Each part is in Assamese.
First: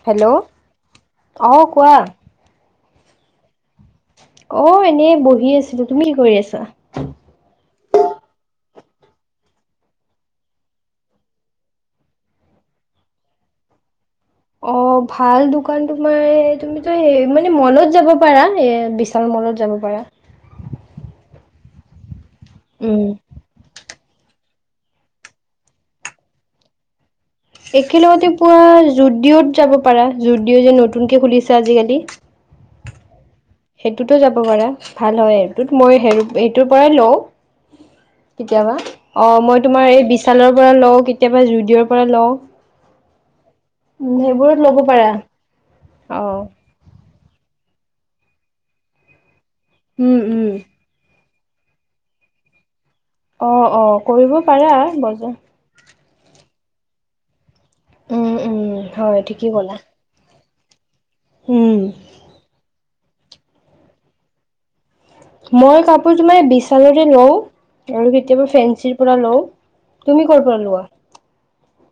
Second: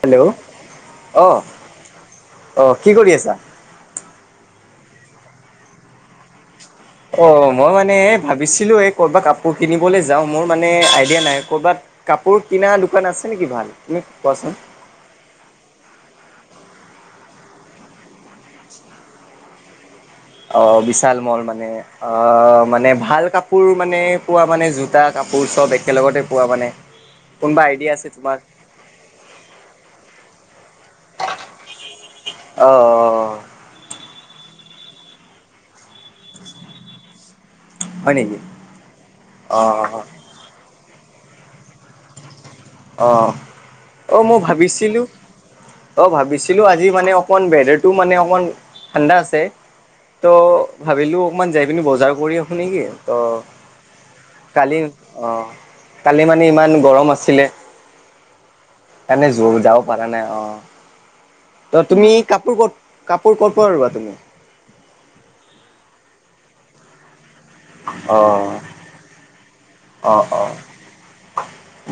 হেল্ল', অহ অ কোৱা - অহ কি কৰি আছা? অ এনেই বহি আছিলো, তুমি কি কৰি আছা? অঁ মই মানে ভাবিছিলোঁ এই ক'ৰবাত কাপোৰ কিনিবলৈ যাওঁ মোৰ মানে আইডিয়া নাই ক'ৰবাত কাপোৰ কি কিনা দোকান আছে নেকি ভাল? কোৱাচোন? অ ভাল দোকান তোমাৰ তুমিতো সেই মানে মলত যাব পাৰা এ বিশাল মনত যাব পাৰা। অ বিশাল মল মানে অ মানে উম ভাল কাপোৰ মানে পোৱা মানে জোতা, কাপোৰ চব একেলগতে পোৱা মানে। কোনোবা আইডিয়া আছে একেলগতে তোমাৰ? পুৱা জুডিঅ'ত যাব পাৰা জুদিঅ' যে নতুনকে খুলিছে আজিকালি। অঁ। সেইটোতো যাব পাৰা ভাল হয় সেইটো মই সেইটোৰ পৰাই লও। হয় নেকি? কেতিয়াবা অ মই তোমাৰ অঁ এই বিশালৰ পৰা লওঁ কেতিয়াবা জুডিঅ'ৰ পৰা লওঁ। অ, উম অ মই সেইবোৰত ল'ব ভাবিছিলো পাৰা অ ভাবিছিলো আজি মানে অকণমান ৱেডাৰটো মানে অকণমান ঠাণ্ডা আছে উম ত' উম ভাবিলোঁ অকণমান যাই পিনি বজাৰ কৰি আহোঁ নেকি। অ, অ কৰিব পাৰা কালি অ, বজাৰ কালি মানে ইমান গৰম আছিলে উম, উম, হয় সেইকাৰণে ঠিকেই জোৰ ক'লা। যাব পৰা নাই অ। উম, ত তুমি কাপোৰ ক'ত কাপোৰ ক'ত পৰা লবা তুমি? মই কাপোৰ তো মানে বিশালতে লওঁ আৰু কেতিয়াবা অ' ফেঞ্চিৰ পৰা লওঁ। অ' তুমি কৰ অ' পৰা লোৱা?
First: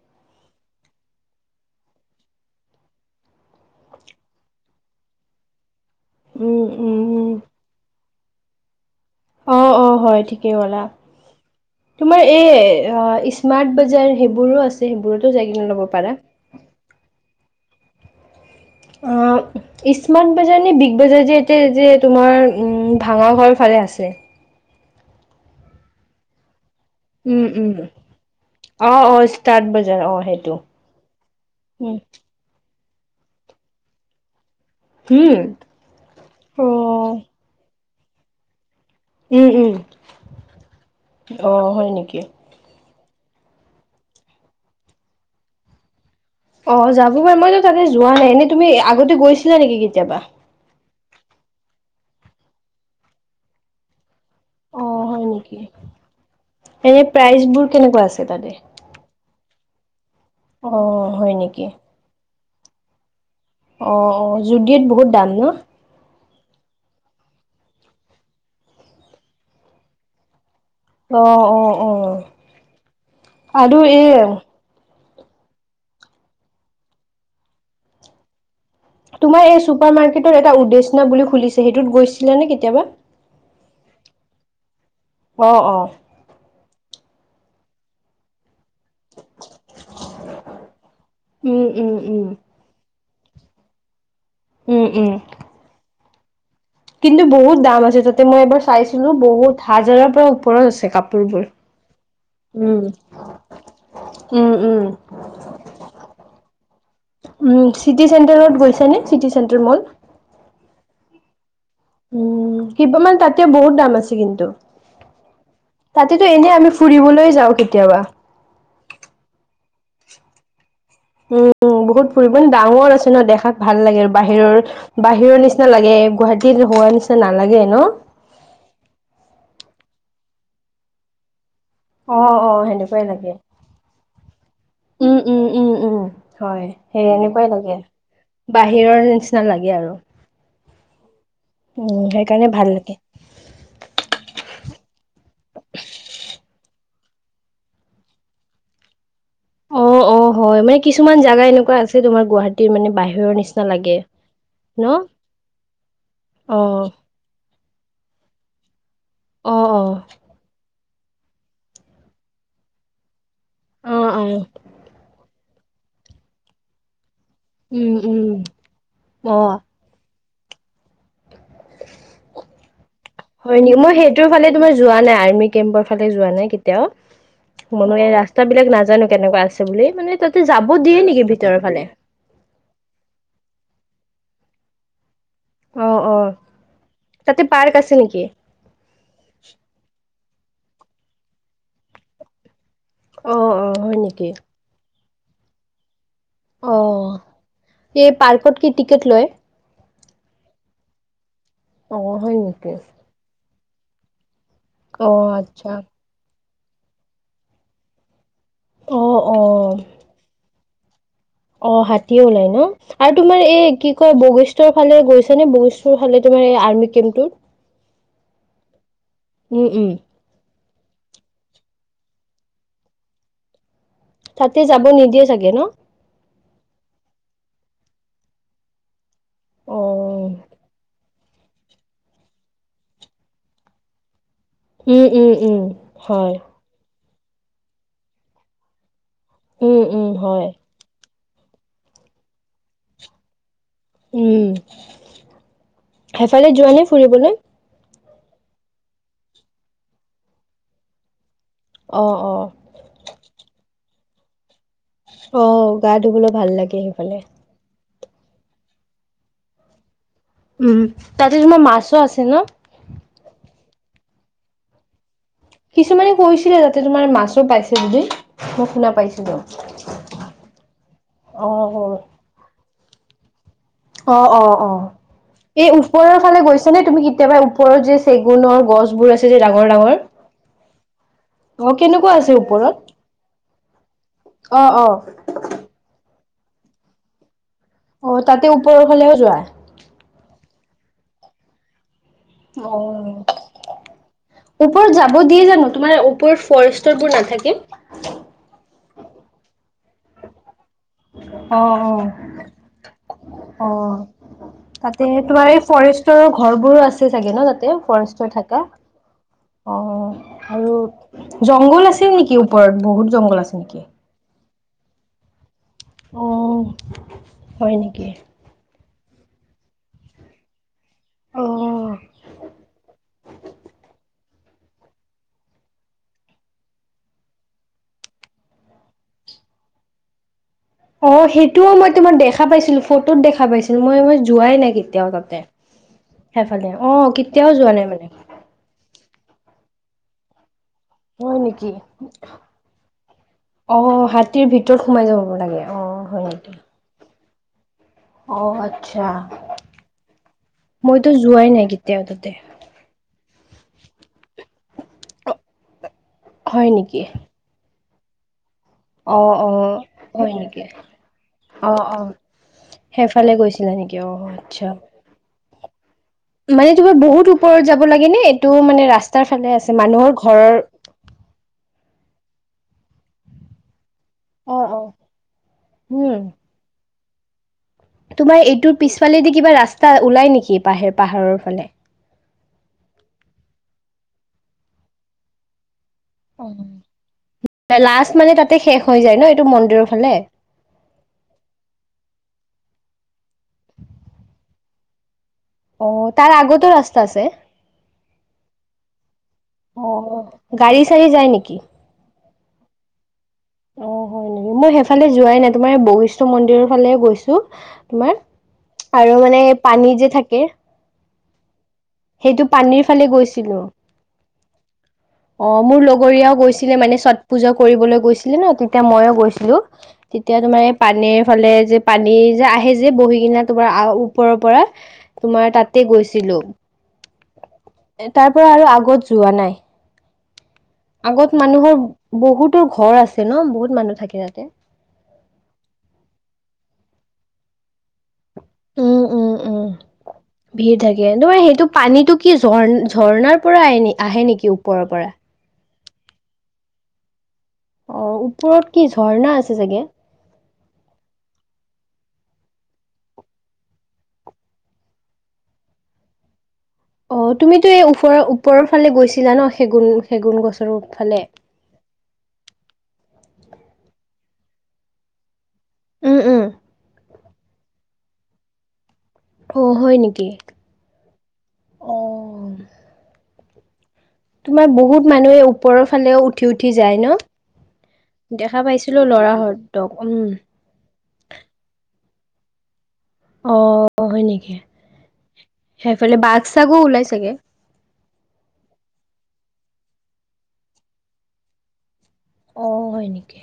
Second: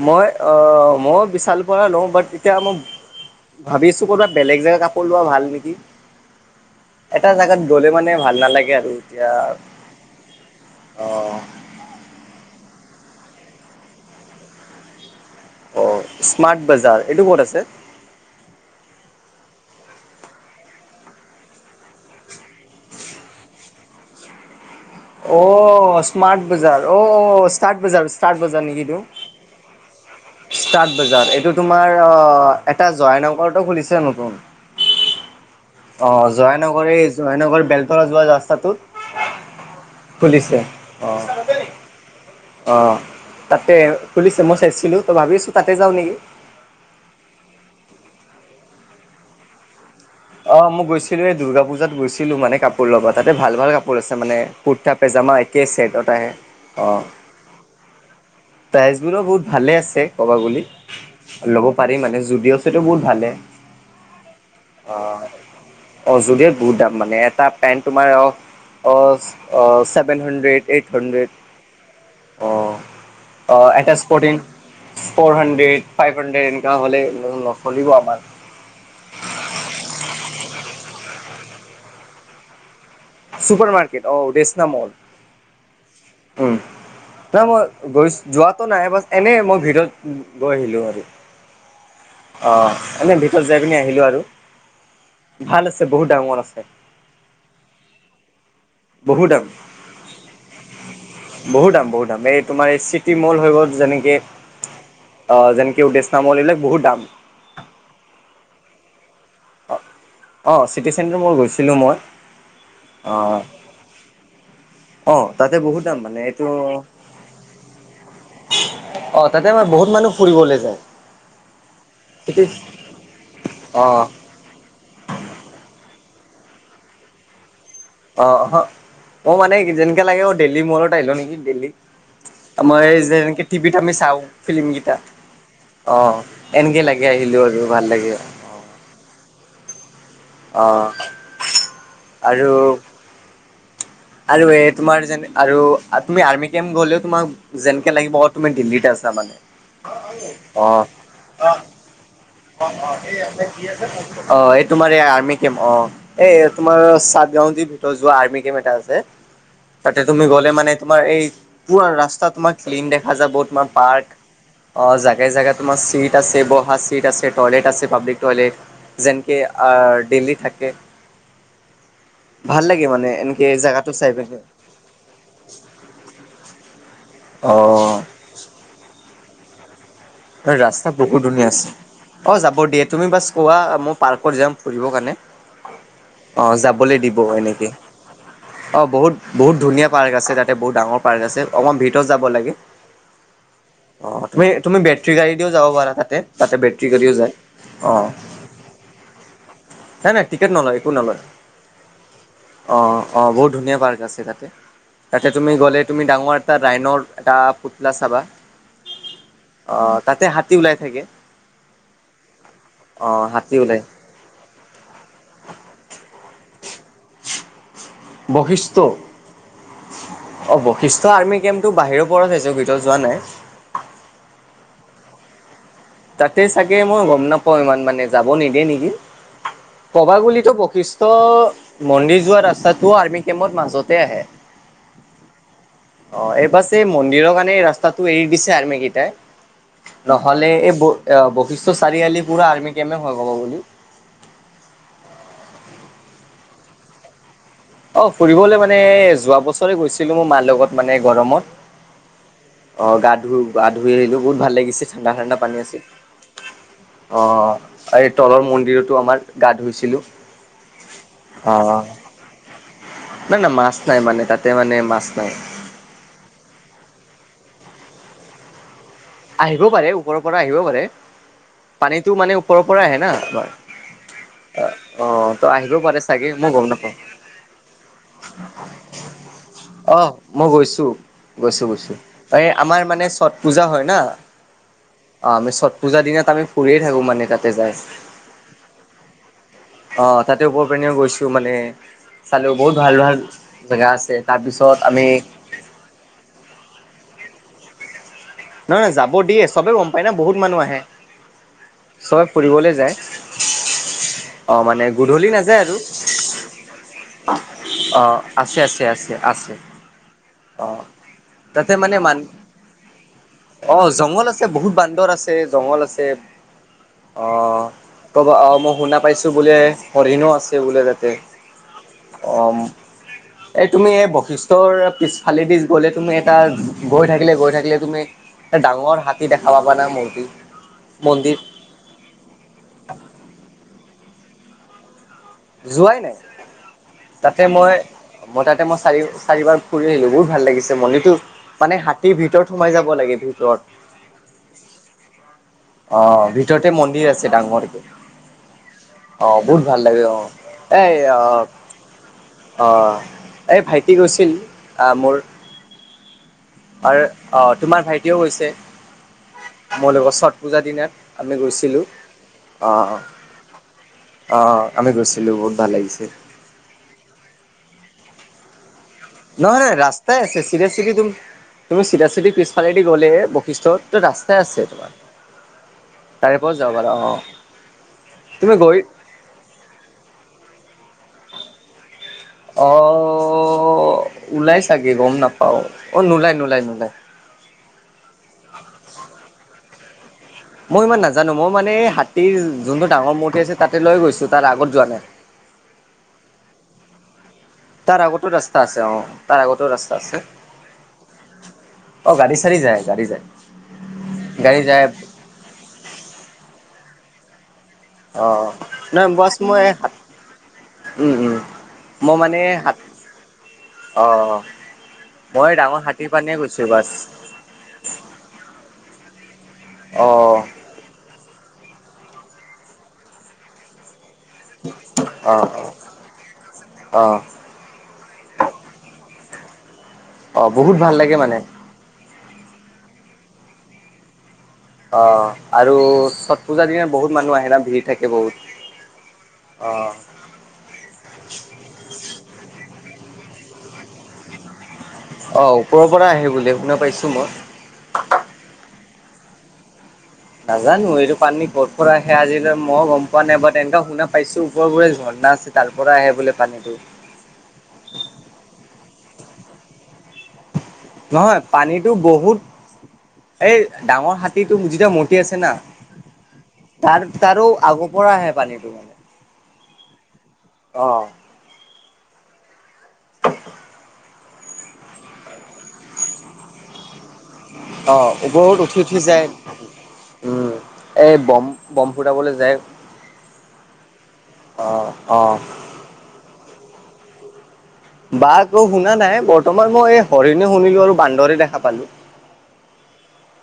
মই অহ মই বিশালৰ পৰা লওঁ বাট এতিয়া মই ভাবিছো কৰবাত বেলেগ জেগা কাপোৰ লোৱা ভাল নেকি? উম, এটা উম। জেগাত গলে মানে ভাল নালাগে আৰু। এতিয়া অ অ হয় ঠিকেই কলা, অ' তোমাৰ এই অ স্মাৰ্ট বজাৰ সেইবোৰো আছে, সেইবোৰতো যাই কিনে ল'ব অ' পাৰা। স্মাৰ্ট বজাৰ এইটো ক'ত আছে? অ, স্মাৰ্ট বাজাৰ নে বিগ বাজাৰ যে এতিয়া যে তোমাৰ ভাঙা ঘৰ ফালে আছে। অ স্মাৰ্ট বজাৰ। অ উম, অ উম, ষ্টাৰ্ট বজাৰ ষ্টাৰ্ট বজাৰ নেকি এইটো? অ', অ' ষ্টাৰ্ট বজাৰ অ' সেইটো। স্মাৰ্ট বজাৰ এইটো তোমাৰ উম, অ, এটা জয়া নগৰতো খুলিছে নতুন। উম। অ, জয়ানগৰ অ' -জয়ানগৰ বেলতলা যোৱা ৰাস্তাটোত। উম, উম খুলিছে অ আহ হয় নেকি? অ তাতে খুলিছে মই চাইছিলো ত, ভাবি আছো তাতে যাও নেকি। অ, যাব পাৰ মইতো তাতে যোৱা নাই এনেই তুমি আগতে গৈছিলা নেকি কেতিয়াবা? অ মই গৈছিলো এই দুৰ্গা পূজাত গৈছিলো মানে কাপোৰ ল'বা তাতে ভাল ভাল কাপোৰ আছিল। মানে অ কুৰটা হয় পেজামা নেকি একেছেটত আহে। এনে প্ৰাইজ বোৰ কেনেকুৱা আছে তাতে। প্ৰাইজবোৰো বহুত ভালে আছে ক'ব গলি, অ হয় নেকি ল'ব পাৰি মানে যুডঅ' চুডিঅ বহুত ভালে। অ অ জুদিত বহুত দাম ন। যদি বহুত দাম মানে এটা পেন্ট তোমাৰ অ অ চছেভেন হাণ্ড্ৰেড এইট অ হণ্ড্ৰেড, অ অ অ আৰু এটা এই স্পটিনং। ফ'ৰ হাড্ৰেড ফাইভ হাড্ৰেড এনে হ'লে নচলিব আমাৰ। তোমাৰ এই চুপাৰ মাৰ্কেটৰ এটা উদ্দেশনা বুলি খুলিছে সেইটোত গৈছিলে নে কেতিয়াবা? সুপাৰ মাৰ্কেট অ উডেছনা মল। অ অ নাই মই গৈ যোৱাত টো নাই বাছ এনে মই ভিতৰত গৈ আহিলোঁ আৰু। উম উম উম অ এনে ভিতৰত যাই পিনি আহিলো আৰু। উম উম ভাল আছে বহুত ডাঙৰ আছে। কিন্তু বহুত দাম আছে তাতে মই এবাৰ চাইছিলো বহুত হাজাৰৰ পৰা ওপৰত আছে কাপোৰ বোৰ। বহুত দাম বহুত দাম এই তোমাৰ এই উম। চিটি মল হৈ গ'ল যেনেকে উম উম অ যেনেকে উদ্দেশনা মল এইবিলাক বহুত দাম। উ চিটি চেণ্টাৰত গৈছে নে চিটি চেণ্টাৰ মল। অ চিটি চেণ্টৰ মল গৈছিলোঁ মই। উম, কিবা মান তাতে অ', বহুত দাম আছে কিন্তু। অ', তাতে বহুত দাম মানে তাতেতো এইটো এনে আমি ফুৰিবলৈ যাওঁ কেতিয়াবা অ তাতে আমাৰ বহুত মানুহ ফুৰিবলৈ যায়। উম বহুত ফুৰিব নে ডাঙৰ আছে ন দেখাত ভাল লাগে অ', আৰু বাহিৰৰ। বাহিৰৰ নিচিনা লাগে গুৱাহাটীত হোৱা নিচিনা নালাগে ন। অহ অ মানে যেনেকে লাগে অ দেহলী মলত আহিলো নেকি দেলহি অ', অ', আমাৰ সেনেকুৱাই যে লাগে। এনেকে টিভিত আমি চাওঁ ফিল্ম কেইটা উম, উম, উম, অ উম, হয় এনে একে সেই লাগে আহিলো এনেকুৱাই আৰু ভাল লাগে। বাহিৰৰ নিচিনা লাগে আৰু। অ', উম আৰু সেইকাৰণে ভাল লাগে। আৰু এই তোমাৰ যেন আৰু তুমি আৰ্মি কেম গ'লেও তোমাক যেনেকে লাগিব তুমি ডিলিট আছা মানে। অ', অ হয় মানে অ', কিছুমান জাগা এনেকুৱা আছে তোমাৰ গুৱাহাটীৰ মানে বাহিৰৰ নিচিনা লাগে অ', এই ন। তোমাৰ এই আৰ্মি কেম অ এই তোমাৰ অ', চাতগাও যি যোৱা আৰ্মি কেম এটা আছে অ', তাতে অ', তুমি গ'লে মানে তোমাৰ এই পুৰা ৰাস্তা তোমাৰ ক্লিন দেখা যাব বহুত তোমাৰ পাৰ্ক অ', অ', অ জাগাই জেগাত তোমাৰ চিট আছে বহা চিট আছে টয়লেট আছে উম, পাব্লিক উম, টয়লেট যেনকে অ'। দিল্লী তাকে ভাল লাগে মানে এনেকে হয় নেকি জেগাত সেইটোৰ ফালে তোমাৰ যোৱা নাই আৰ্মি কেম্পৰ ফালে যোৱা নাই কেতিয়াও। অ মনৰে এই ৰাস্তা বিলাক নাজানো কেনেকোৱা আছে বুলি। মানে তাতে যাব ৰাস্তা দিয়ে বহুত নেকি ধুনীয়া ভিতৰৰ আছে ফালে অ যাব দিয়ে তুমি বাছ কোৱা মোক পাৰ্কত যাম ফুৰিবৰ কাৰণে। অ যাবলৈ দিব তাতে এনেকে পাৰ্ক আছে নেকি অ বহুত বহুত ধুনীয়া পাৰ্ক আছে- আছে তাতে বহুত ডাঙৰ অকমান ভিতৰত যাব লাগে। অ হয় অ নেকি তুমি তুমি বে- ট্টি গাড়ী দিও যাব পাৰা তাতে তাতে অ বেটৰী গাড়ীও যায় অ। এই পাৰ্কত কি টিকেট লয় নাই নাই টিকট নলয় একো নলয়। অহ হয় নেকি। অঁ অঁ বহুত ধুনীয়া পাৰ্ক আছে তাতে অ তাতে তুমি আচ্ছা গ'লে তুমি ডাঙৰ এটা ৰাইনৰ এটা পুতলা চাবা। অ অ তাতে হাতী ওলাই থাকে অ হাতীয়ে ওলাই ন আৰু অঁ তোমাৰ হাতী এই ওলাই কি কয় বশিষ্ঠৰ ফালে গৈছ নে বগীষ্ঠৰ ফালে তু আৰ্মি কেম্পটোত বশিষ্ট উম উম বশিষ্ট আৰ্মি কেম্পটো বাহিৰ পৰা চাইছো ভিতৰত যোৱা নাই তাতে যাব নিদিয়ে চাগে ন তাতে চাগে মই গম নাপাওঁ ইমান মানে যাব নিদিয়ে নেকি অ কবাগুলিতো বশিষ্ট ত' মন্দিৰ যোৱা ৰাস্তাটো আৰ্মি কেম্পৰ মাজতে আহে উম উম উম অ হয় এইবাৰ এই মন্দিৰৰ কাৰণে এই ৰাস্তাটো এৰি দিছে আৰ্মি কেইটাই উম উম হয় অ বশিষ্ট চাৰিআলি পুৰা আৰ্মি কেমে হয় ক'ব গলে উম সেইফালে যোৱা নে ফুৰিবলৈ অ ফুৰিবলৈ মানে যোৱা বছৰে গৈছিলো মোৰ মাৰ লগত মানে গৰমত অ গা ধো গা ধুই আহিলো বহুত ভাল লাগি ঠাণ্ডা ঠাণ্ডা পানী অ', আছে গা ধুবলৈ ভাল লাগে সেইফালে। অ আৰু এই তলৰ মন্দিৰততো আমাৰ গা ধুইছিলো উম তাতে তোমাৰ মাছো আছে ন ন নাই মাছ নাই মানে তাতে মানে মাছ নাই কিছুমানে কৈছিলে যাতে তোমাৰ মাছো পাইছে বুলি মই শুনা পাইছিলোঁ। আহিব পাৰে ওপৰৰ পৰা আহিব পাৰে অ'। পানীতো মানে ওপৰৰ পৰা আহে না আমাৰ অ অ অ ত এই আহিব পাৰে ওপৰৰ চাগে ফালে মই গম গৈছ নে নাপাওঁ তুমি কেতিয়াবা ওপৰৰ যে চেগুনৰ গছবোৰ আছে যে ডাঙৰ ডাঙৰ? অ মই গৈছো গৈছো অ', গৈছো কেনেকুৱা আছে এই ওপৰত? আমাৰ মানে চত পূজা হয় না অ আমি চট পূজাৰ দিনত আমি ফুৰিয়ে থাকোঁ মানে তাত অ তাতে ওপৰ হলেও যোৱা অ তাতে ওপৰৰ পিনেও গৈছো মানে চালো বহুত ভাল ভাল অ'। জেগা আছে তাৰপিছত ওপৰত আমি যাব দিয়ে জানো তোমাৰ ওপৰত ফৰেষ্টৰ বোৰ নাথাকে নহয় নহয় যাব দিয়ে চবে গম পায় না বহুত মানুহ আহে অ', অ'। চবে ফুৰিবলে যায় অ অ', মানে তাতে গধূলি তোমাৰ নাযায় এই আৰু ফৰেষ্টৰ ঘৰবোৰো আছে চাগে ন তাতে অ', ফৰেষ্টৰ আছে থাকা আছে আছে আছে অ অ আৰু তাতে জংঘল মানে আছিল মান নেকি ওপৰত বহুত জং অ জংঘল আছে বহুত বান্দৰ আছে জঙ্গল আছে অ অ হয় নেকি ত মই শুনা পাইছো বোলে হৰিণো আছে বোলে ততে অ অ এই তুমি এই বশিষ্ট ৰ পিছফালেদিছ গ'লে তুমি এটা গৈ থাকিলে গৈ থাকিলে তুমি ডাঙৰ হাতী দেখা পাবা না মূৰ্তি অ মন্দিৰ সেইটোও মই তোমাৰ দেখা পাইছিলো ফটোত দেখা পাইছিলো মই মই যোৱাই নাই কেতিয়াও তাত যোৱাই নাই তাতে কেতিয়াও যোৱা মই নাই মানে মই তাতে মই চাৰি চাৰিবাৰ ফুৰি আহিলো বহুত ভাল লাগিছে মন্দিটো হয় নেকি মানে হাতীৰ ভিতৰত সোমাই যাব লাগে ভিতৰত অ হাতীৰ ভিতৰত সোমাই যাব লাগে অ হয় নেকি ভিতৰতে মন্দিৰ আছে ডাঙৰকে অ আচ্ছা অ বহুত ভাল লাগে অ এ মইতো যোৱাই নাই কেতিয়াও তাতে অ অ এই ভাইটি গৈছিল আ মোৰ হয় নেকি আ তোমাৰ ভাইটিও গৈছে অ অ মোৰ লগত হয় ছট নেকি পূজাৰ দিনত আমি অ গৈছিলোঁ অ অ সেইফালে গৈছিলা নেকি অ আচ্ছা আমি গৈছিলো বহুত ভাল লাগিছে মানে তোমাৰ বহুত ওপৰত যাব লাগে নে এইটো মানে ৰাস্ত নহয় নহয় ৰাস্তাই আছে চিধাচিধি তুমি চিধাচিধি পিছফালেদি গ'লে বৈশিষ্ঠত ৰাস্তাই অ আছে অ তোমাৰ উম তাৰে পৰা যাব পাৰা অ তোমাৰ তুমি এইটোৰ গৈ পিছফালেদি কিবা ৰাস্তা ওলাই নেকি পাহ পাহাৰৰ ফালে। আহ ওলাই চাগে গম নাপাওঁ অ নোলায় নোলায় অ নোলায়। লাষ্ট মানে তাতে শেষ হৈ যায় ন এইটো মন্দিৰৰ ফালে। মই ইমান নাজানো মই মানে এই হাতীৰ যোনটোৰ ডাঙৰ মূৰ্তি আছে তাতে লৈ গৈছো তাৰ আগত যোৱা নাই। অ তাৰ আগতো ৰাস্তা আছে। তাৰ আগতো ৰাস্তা আছে অ তাৰ আগতো ৰাস্তা আছে, গাড়ী চাড়ী যায় নেকি অ গাড়ী গাড়ী যায়, গাড়ী যায়। অ হয় নেকি মই সেইফালে যোৱাই নাই তোমাৰ এই বৈষ্ণ মন্দিৰৰ ফালে গৈছোঁ। [unintelligible] তোমাৰ অ নাই আৰু বছ মানে মই পানী যে থাকে। উম উম মই মানে সেইটো হাত পানীৰ ফালে গৈছিলোঁ। অ অ মই ডাঙৰ মোৰ হাতীৰ পানে লগৰীয়াও গৈছো গৈছিলে বাছ মানে চট পূজা কৰিবলৈ গৈছিলে ন তেতিয়া মইয়ো গৈছিলোঁ। অ তেতিয়া তোমাৰ পানীৰ ফালে যে পানী যে আহে যে বহি কিনা তোমাৰ ওপৰৰ পৰা অ তোমাৰ তাতে গৈছিলোঁ। অ তাৰ পৰা আৰু আগত যোৱা নাই। অ বহুত ভাল লাগে আগত মানে। মানুহৰ বহুতো ঘৰ আছে ন বহুত মানুহ থাকে তাতে। অ আৰু ছট পূজাৰ দিনাত বহুত মানুহ আহে না ভিৰ থাকে বহুত। উম উম উম অ', ভিৰ থাকে তোমাৰ সেইটো পানীটো কি ঝণ ঝৰ্ণাৰ পৰা আহে নেকি? ওপৰৰ পৰা অ ওপৰৰ পৰা আহি বুলি শুনা পাইছোঁ মই। অ ওপৰত কি ঝৰ্ণা আছে চাগে। নাজানো এইটো পানী কৰ পৰা আহে আজিলৈ মইযো গম পোৱা নাই বাট এনেকুৱা শুনা পাইছো ওপৰবোৰে ঝৰ্ণা। আছে তাৰ পৰা আহে বোলে পানীটো। অ তুমিতো এই ওপৰৰ ওপৰৰ ফালে গৈছিলা ন সেগুন চেগুন গছ নহয় পানীতটো বহুত এই ডাঙৰ হাতীটো যেতিয়া মতি আছে না। উম, উম, তাৰ তাৰো আগৰ পৰা আহে পানীটো মানে। অ হয় নেকি। অ অ তোমাৰ বহুত মানুহে ওপৰৰ ফালেও উঠি উঠি যায় ন। অ দেখা ওপৰত উঠি পাইছিলো উঠি যায় ল'ৰাহঁতক উম এ বম বম ফুৰাবলৈ যায়। অ হয় নেকি অ', অ'। সেইফালে বাগ চাগো ওলাই চাগে। বা আকৌ শুনা নাই বৰ্তমান মই এই হৰিণে শুনিলো আৰু বান্দৰে দেখা পালোঁ। অ হয় নেকি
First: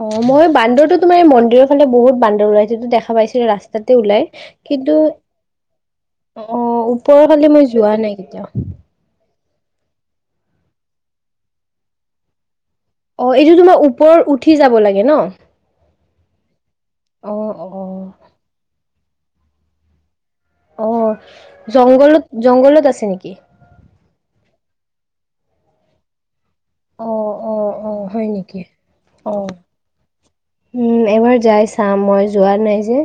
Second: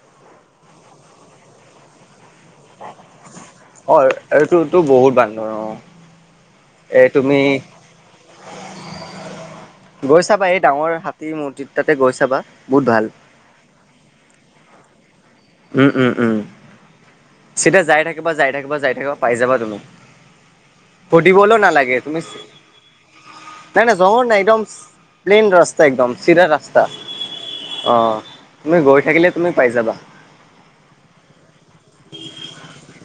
অহ মই বান্দৰ তোমাৰ মন্দিৰৰ ফালে বহুত বান ওলাইটো দেখা পাইছো ৰাস্তাতে অ', ওলাই এইটোতো কিন্তু বহুত বান্দৰ অ', অ এই ওপৰৰ তুমি ফালি মই যোৱা নাই কেতিয়াওঁ। গৈ চাবা এই ডাঙৰ হাতী মজিৰ তাতে গৈ চাবা। বহুত ভাল। অ এইটো তোমাৰ ওপৰত উঠি যাব লাগে ন। উম উম উম অ', চিধা যাই অ', থাকিবা যাই থাকিবা যাই থাকিব পাই যাবা তুমি। অ'। সুধিবলৈ নালাগে তুমি জংঘলত জংঘলত আছে নেকি? নাই নাই জঘল নাই একদম প্লেইন ৰাস্তা একদম চিধা ৰাস্তা। অ', অ হয় নেকি? তুমি গৈ থাকিলে অ'। তুমি পাই যাবা। উম, এবাৰ যাই চাম মই যোৱা নাই যে।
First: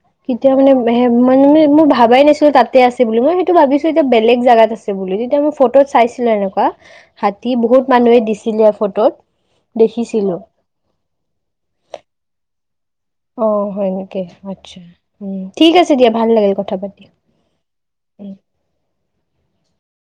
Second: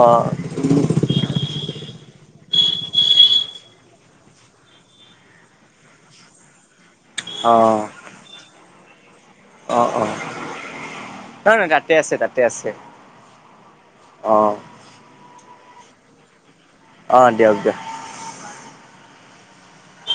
অ', কেতিয়া মানে সে মানে মই ভাবাই নাছিলো তাত তাতে আছে বুলি মই সেইটো ভাবিছো এতিয়া বেলেগ জেগাত আছে বুলি তেতিয়া মই ফটোত চাইছিলো এনেকোৱা হাতী অ', বহুত মানুহে দিছিলে ফটোত। অ অ দেখিছিলো। নহ নহয় তাতে আছে তাতে আছে অ হয় নেকি অ', আচ্ছা উম ঠিক আছে দিয়া ভাল লাগিল কথা পাতি অ দিয়ক দিয়ক উম।